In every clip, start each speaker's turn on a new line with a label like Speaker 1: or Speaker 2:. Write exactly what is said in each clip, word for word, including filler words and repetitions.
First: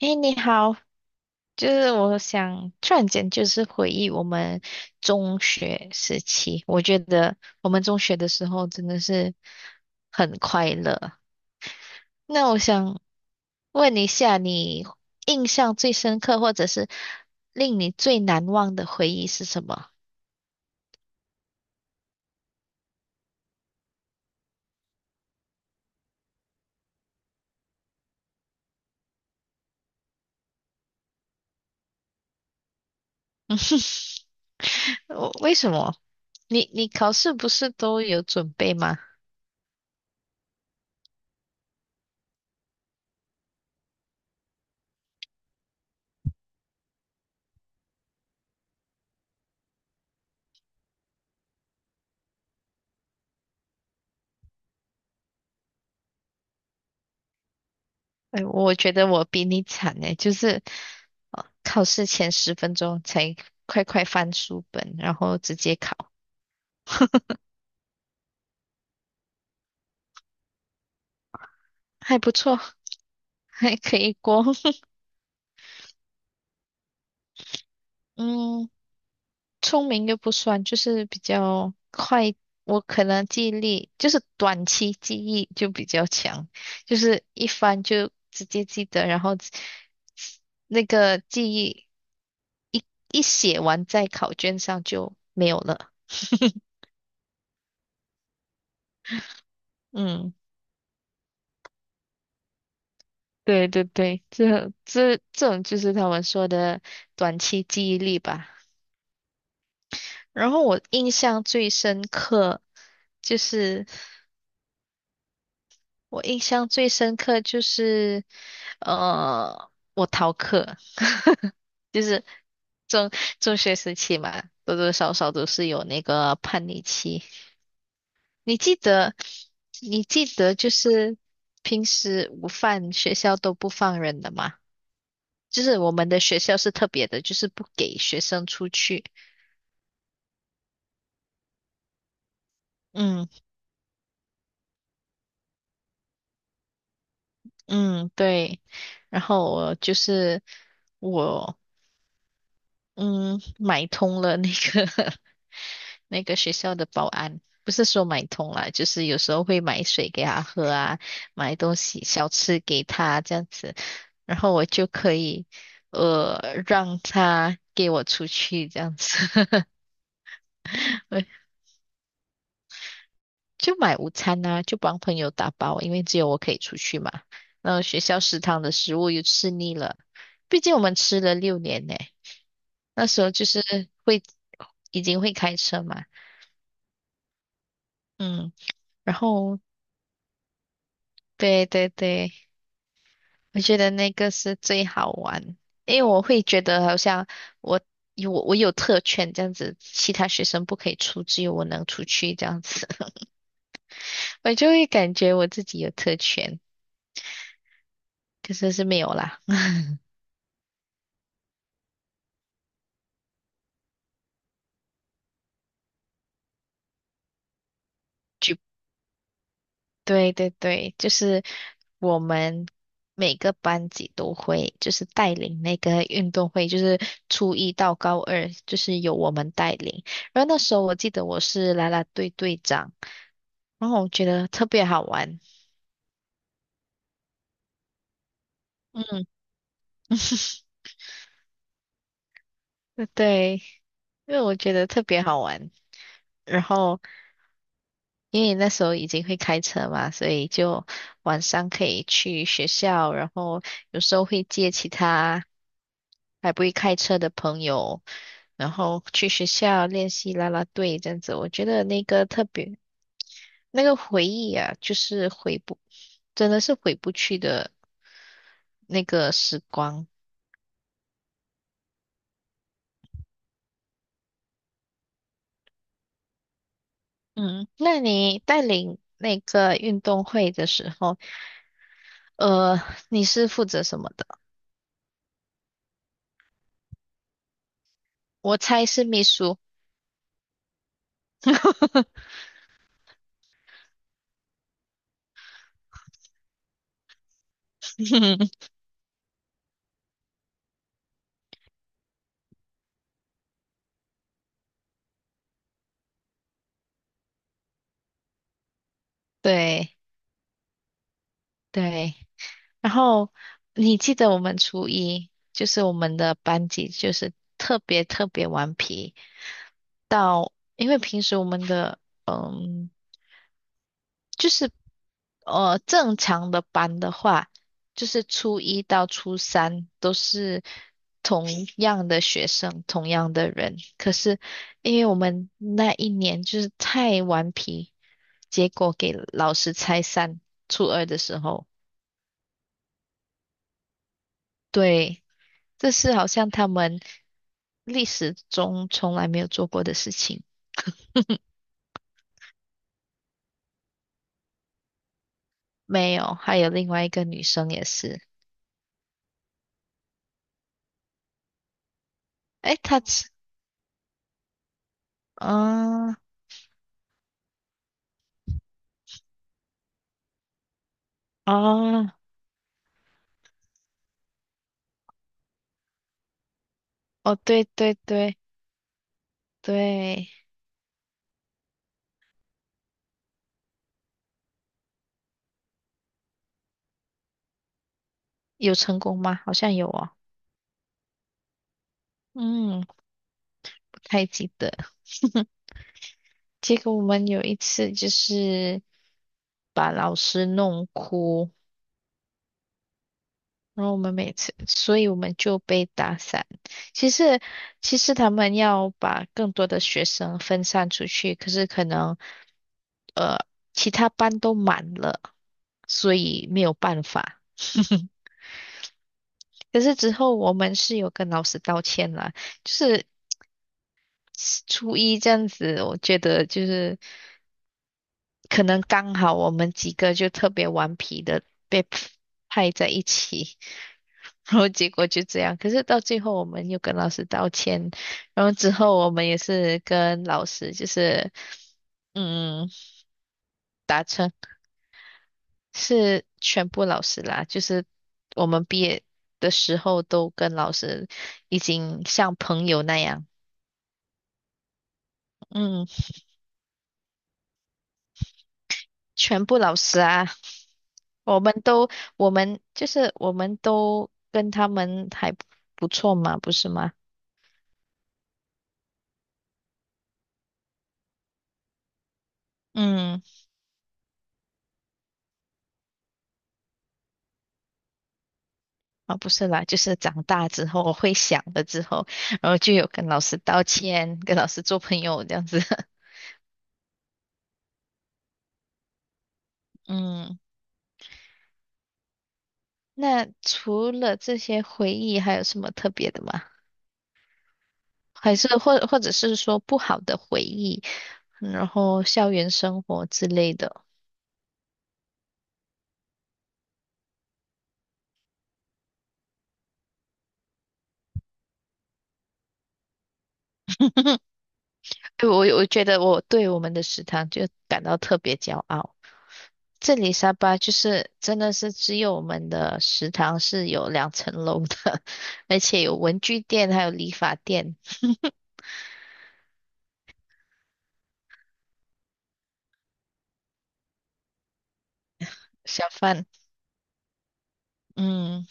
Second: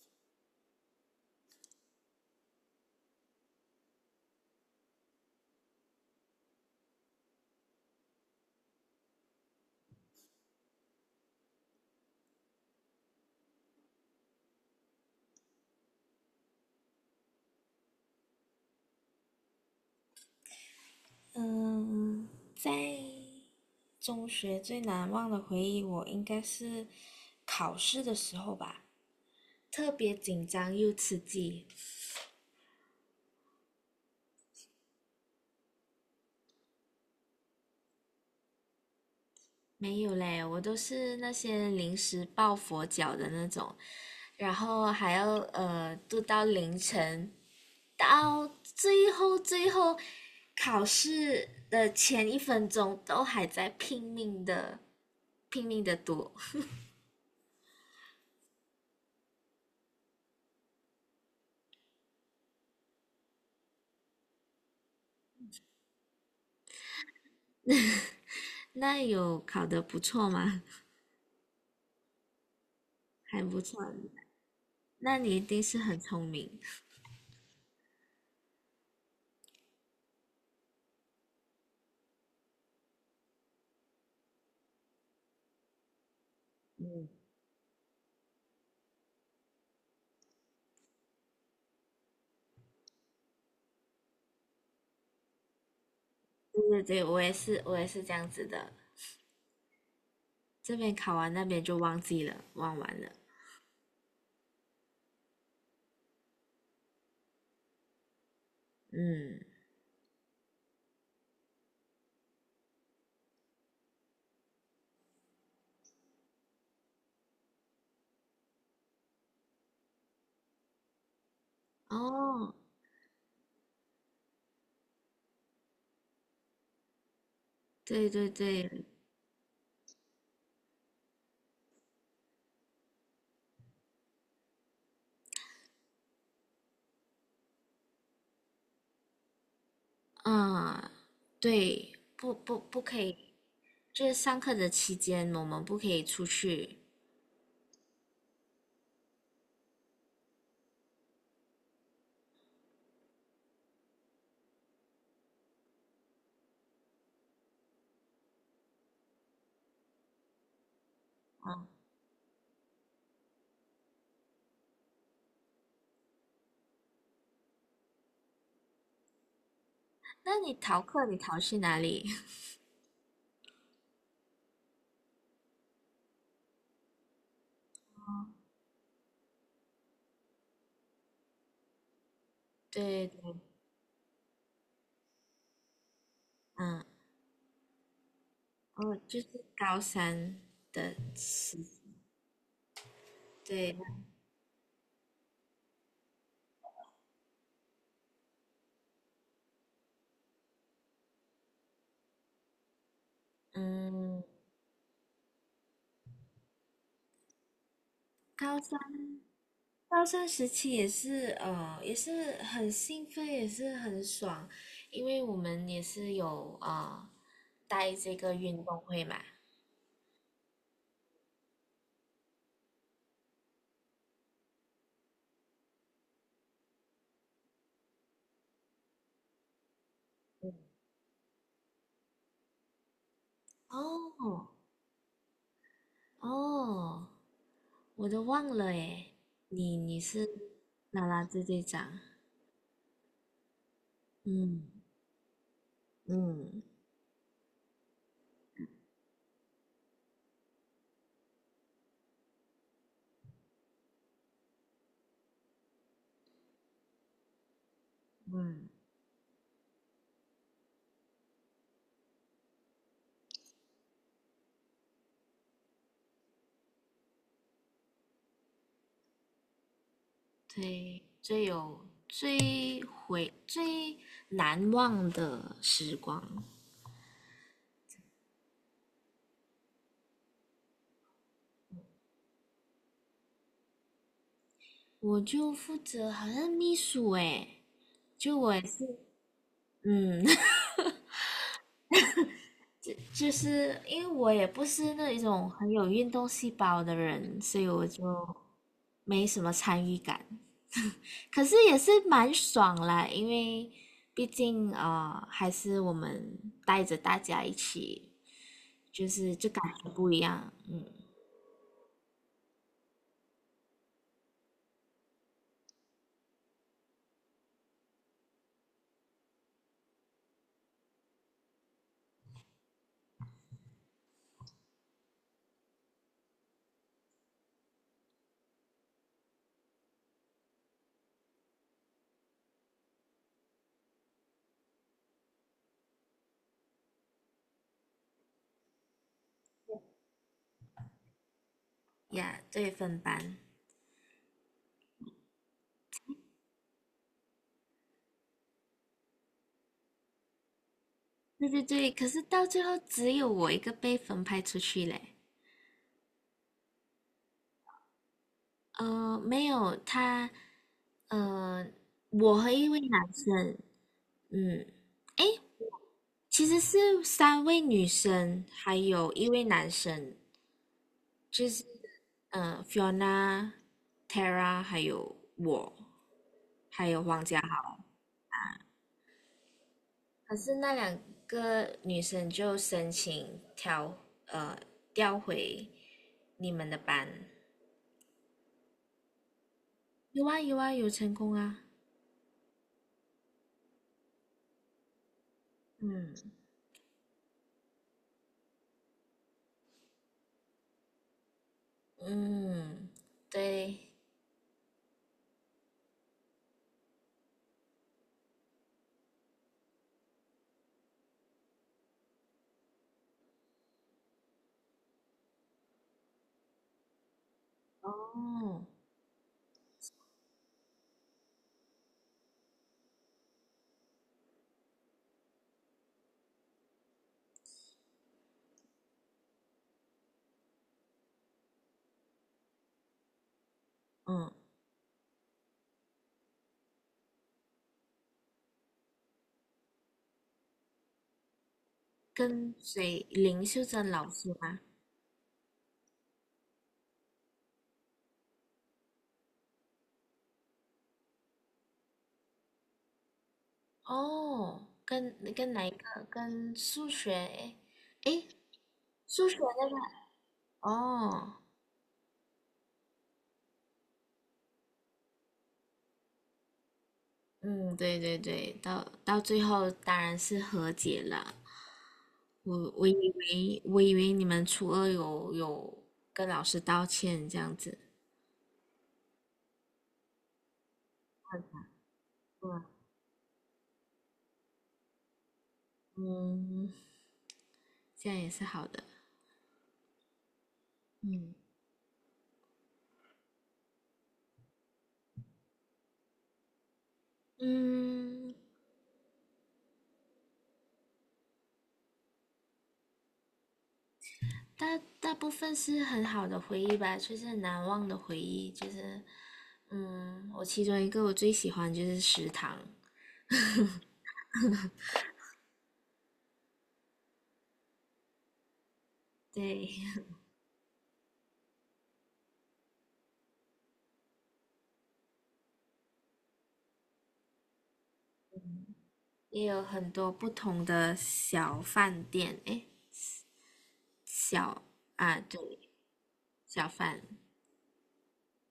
Speaker 1: 哎，你好，就是我想突然间就是回忆我们中学时期，我觉得我们中学的时候真的是很快乐。那我想问一下，你印象最深刻或者是令你最难忘的回忆是什么？
Speaker 2: 嗯，在中学最难忘的回忆，我应该是考试的时候吧，特别紧张又刺激。
Speaker 1: 我为什么？你你考试不是都有准备吗？
Speaker 2: 没有嘞，我都是那些临时抱佛脚的那种，然后还要呃读到凌晨，到最后最后考试的前一分钟都还在拼命的拼命的读。
Speaker 1: 哎，我觉得我比你惨哎，就是，呃，考试前十分钟才快快翻书本，然后直接考，
Speaker 2: 那有考得不错吗？
Speaker 1: 还不错。
Speaker 2: 还不
Speaker 1: 还
Speaker 2: 错。
Speaker 1: 可以过。
Speaker 2: 那你一定是很聪明。
Speaker 1: 嗯，聪明又不算，就是比较快。我可能记忆力就是短期记忆就比较强，就是一翻就直接记得，然后那个记忆一一写完在考卷上就没有了。
Speaker 2: 对 对对，我也是，我也是这样子的。
Speaker 1: 嗯。
Speaker 2: 这边考完，那边就忘记了，忘完了。
Speaker 1: 对对对，这这这种就是他们说的短期记忆力吧。
Speaker 2: 嗯，
Speaker 1: 然后我印象最深刻就是我印象最深刻就是呃我逃课，就是
Speaker 2: 哦，
Speaker 1: 中中学时期嘛，多多少少都是有那个叛逆期。
Speaker 2: 对对
Speaker 1: 你记
Speaker 2: 对，
Speaker 1: 得你记得就是平时午饭学校都不放人的吗？就是我们的学校是特别的，就是不给学生出去。
Speaker 2: 嗯，对，不不不可以，
Speaker 1: 嗯
Speaker 2: 就是上课的期间我们不可以出去。
Speaker 1: 嗯，对。然后我就是我嗯买通了那个 那个学校的保安，不是说买通了，就是有时候会买水给他喝啊，买
Speaker 2: 嗯，
Speaker 1: 东西小吃给他这样子，然后我就可以呃让他给我出去这样子。
Speaker 2: 那你逃课，你逃 去哪里？
Speaker 1: 就买午餐啊，就帮朋友打包，因为只有我可以出去嘛。然后学校食堂的食物又吃腻了，毕竟我们吃了六年呢。
Speaker 2: 对
Speaker 1: 那时候
Speaker 2: 对，
Speaker 1: 就是会已经会开车嘛，
Speaker 2: 嗯，
Speaker 1: 嗯，
Speaker 2: 哦，
Speaker 1: 然
Speaker 2: 就是
Speaker 1: 后
Speaker 2: 高三的时，
Speaker 1: 对对对，我
Speaker 2: 对，
Speaker 1: 觉得那个是最好玩，因为我会觉得好像我有我有特权这样子，其他学生不可以出，只有我能出去这样子，
Speaker 2: 嗯，
Speaker 1: 我就会感觉我自己有特权，可
Speaker 2: 高
Speaker 1: 是
Speaker 2: 三
Speaker 1: 是没有啦。
Speaker 2: 高三时期也是，呃，也是很兴奋，也是很爽，因为我们也是有啊、呃、带这个运动会嘛。
Speaker 1: 对对对，就是我们每个班级都会，就是带领那个运动会，就是初一到高二，就是由我们带领。然后那时候我记得我是啦啦队队长，然后我觉得
Speaker 2: 哦
Speaker 1: 特别好玩。
Speaker 2: 哦，我都忘了诶，
Speaker 1: 嗯，
Speaker 2: 你你是啦啦队队长，
Speaker 1: 对，因为我
Speaker 2: 嗯
Speaker 1: 觉得特别好玩。然
Speaker 2: 嗯
Speaker 1: 后因为那时候已经会开车嘛，所以就晚上可以去学校，然后有时候会接其他。还不会开车的朋友，
Speaker 2: 嗯，
Speaker 1: 然后去学校练习啦啦队这样子，我觉得那个特别那个回忆啊，就是回不，真的是回不去的那个时光。
Speaker 2: 对，最有最回最难忘的时光，
Speaker 1: 嗯，那你带领那个运动会的时候，呃，你是负责什么的？
Speaker 2: 我就负责好像秘书诶，就我
Speaker 1: 我
Speaker 2: 也
Speaker 1: 猜
Speaker 2: 是，
Speaker 1: 是秘书。
Speaker 2: 嗯，就是因为我也不是那一种很有运动细胞的人，所以我就没什么参与感。可是也是蛮爽啦，因为毕竟啊、呃还是我们带着大家一起，就是就感觉
Speaker 1: 对
Speaker 2: 不一样。嗯，
Speaker 1: 对，然后你记得我们初一，就是我们的班级就是特别特别顽皮。到，因为平时我们的嗯，就是呃正常的班的话，就是初一到初三都是同样的学生，同样的人。可是因为我们那一年就是太顽皮，结果给老师拆散。初二的时候，
Speaker 2: 呀，对，分班，
Speaker 1: 对，这是好像他们历史中从来没有做过的事情。
Speaker 2: 对对对。可是到最后只有我一个被分派出去嘞。
Speaker 1: 没有，还有另外一个女生也是。
Speaker 2: 呃，没有他，呃，我和一
Speaker 1: 诶，
Speaker 2: 位
Speaker 1: 她
Speaker 2: 男生，嗯，诶，
Speaker 1: 啊
Speaker 2: 其实是三位女生，还有一位男生，就是
Speaker 1: 啊
Speaker 2: 呃，Fiona、Tara 还有我，还有黄
Speaker 1: 哦，
Speaker 2: 家
Speaker 1: 对
Speaker 2: 豪。
Speaker 1: 对对对，
Speaker 2: 可是那两个女生就申请调呃调回你们的班，
Speaker 1: 有成功吗？好像有哦，
Speaker 2: 有啊有啊有成功啊，
Speaker 1: 嗯，不太记得。
Speaker 2: 嗯
Speaker 1: 结果我们有一次就是把老师弄哭，
Speaker 2: 嗯对
Speaker 1: 然后我们每次，所以我们就被打散。其实，其实他们要把更多的学生分散出去，可是可能其他班都满了，所以没有办法。
Speaker 2: 哦
Speaker 1: 可是之后我们是有跟老师道歉啦，就是初一这样子，我觉得就是可能刚好我们几个就特别顽皮的被 派在一起，
Speaker 2: 嗯，
Speaker 1: 然后结果就这样。可是到最后我们又跟老师道歉，然后之后我们也是跟老师就是
Speaker 2: 跟
Speaker 1: 嗯
Speaker 2: 谁林秀珍
Speaker 1: 达
Speaker 2: 老师
Speaker 1: 成
Speaker 2: 吗？
Speaker 1: 是全部老师啦，就是我们毕业的时候都跟老师已经像朋友那样。
Speaker 2: 哦，跟跟哪一
Speaker 1: 嗯。
Speaker 2: 个？跟数学？哎哎，数学
Speaker 1: 全部
Speaker 2: 那
Speaker 1: 老
Speaker 2: 个？
Speaker 1: 师啊，
Speaker 2: 哦，
Speaker 1: 我们都，我们就是我们都跟他们还不错嘛，不是吗？
Speaker 2: 嗯，对对对，到到最后当然是和解了。我我以
Speaker 1: 嗯，
Speaker 2: 为我以为你们初二有有跟老师道歉这样子。
Speaker 1: 啊，不是啦，就是长大之后，我会想了之后，然后就有跟老师道歉，跟老师做朋友这样子。
Speaker 2: 嗯，这样也是好的。
Speaker 1: 嗯，
Speaker 2: 嗯
Speaker 1: 那除了这些回忆，还有什么特别的吗？
Speaker 2: 嗯，
Speaker 1: 还是或或者是说不好的回忆，嗯然后校园生活之类的？
Speaker 2: 大大部分是很好的回忆吧，就是很难忘的回忆。就是，嗯，我其中一个我最喜欢就是食堂，
Speaker 1: 我我觉得我对我们的食堂就感到特别骄傲。
Speaker 2: 对，
Speaker 1: 这里沙巴就是真的是只有我们的食堂是有两层楼的，而且有文具店，还有理发店。
Speaker 2: 也有很多不同的小饭店，诶，小啊，对，
Speaker 1: 小贩。
Speaker 2: 小饭
Speaker 1: 嗯，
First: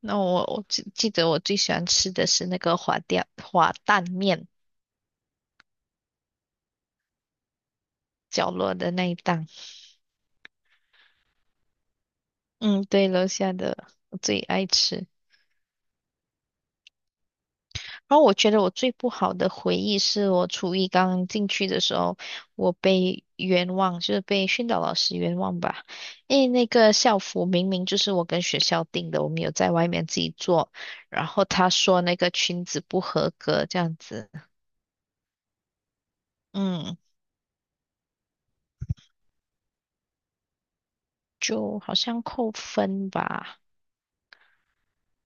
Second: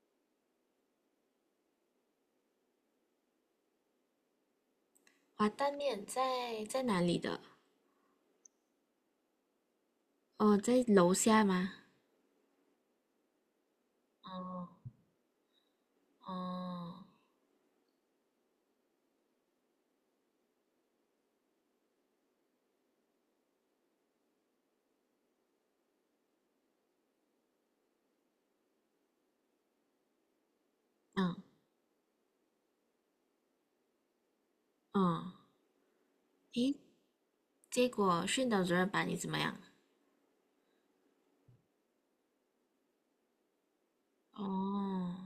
Speaker 1: 那我我记记得我最喜欢吃的是那个滑蛋滑蛋面
Speaker 2: 滑蛋面在在哪里的？
Speaker 1: 角落的那一档。
Speaker 2: 哦，在楼下吗？
Speaker 1: 嗯，对，楼下的我最爱
Speaker 2: 哦
Speaker 1: 吃。
Speaker 2: 哦，
Speaker 1: 然后我觉得我最不好的回忆是我初一刚进去的时候，我被冤枉，就是被训导老师冤枉吧。因为那个校服明明就是我跟学校订的，我们有在外面自己做，然
Speaker 2: 嗯
Speaker 1: 后他说那个裙子不合格这样子，
Speaker 2: 嗯，诶，
Speaker 1: 嗯，
Speaker 2: 结果训导主任把你怎么样？
Speaker 1: 就好像扣分吧。
Speaker 2: 哦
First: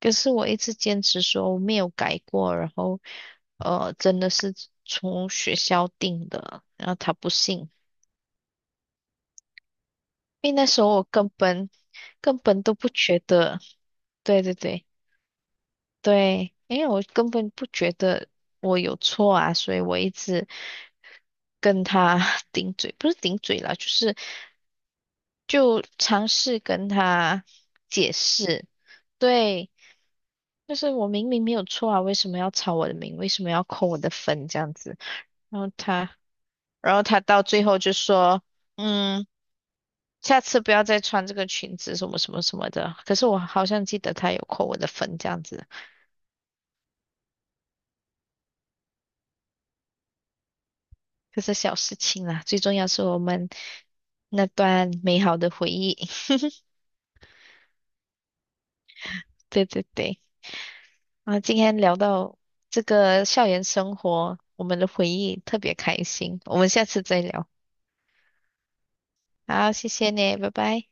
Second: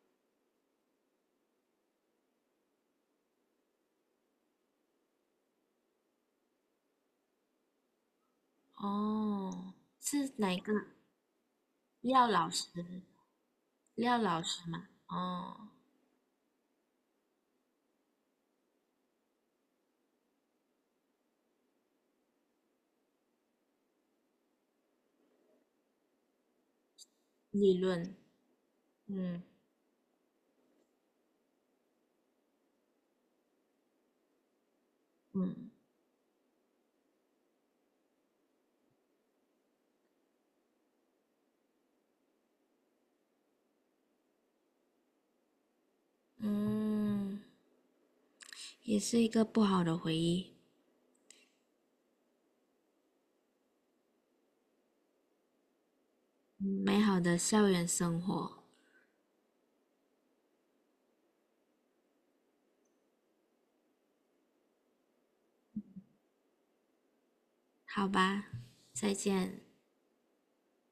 Speaker 1: 可是我一直坚持说我没有改过，然后呃，真的是从学校订的，然后他不信。
Speaker 2: 哦，是
Speaker 1: 因为
Speaker 2: 哪
Speaker 1: 那
Speaker 2: 个
Speaker 1: 时候我根本
Speaker 2: 廖
Speaker 1: 根
Speaker 2: 老
Speaker 1: 本
Speaker 2: 师？
Speaker 1: 都不觉得，
Speaker 2: 廖老
Speaker 1: 对对
Speaker 2: 师吗？
Speaker 1: 对
Speaker 2: 哦，
Speaker 1: 对，因为我根本不觉得我有错啊，所以我一直跟他 顶嘴，不是顶嘴啦，就是就尝试跟他
Speaker 2: 理
Speaker 1: 解
Speaker 2: 论，
Speaker 1: 释，
Speaker 2: 嗯
Speaker 1: 对，就是我明明没有错啊，为什么要抄我的名，为什么要扣我的分这样子，然
Speaker 2: 嗯
Speaker 1: 后他，然后他到最后就说，嗯。下次不要再穿这个裙子，什么什么什么的。可是我好像记得他有扣我的分这样子。
Speaker 2: 嗯，也是一个不好的回忆。
Speaker 1: 这是小事情啦，最重要是我们那段美好的回忆。
Speaker 2: 美好的校园生活，
Speaker 1: 对对对，啊，今天聊到这个校园生活，我们的回忆特别开心，我们下次再聊。
Speaker 2: 好吧，再见。
Speaker 1: 好，谢谢你，拜拜。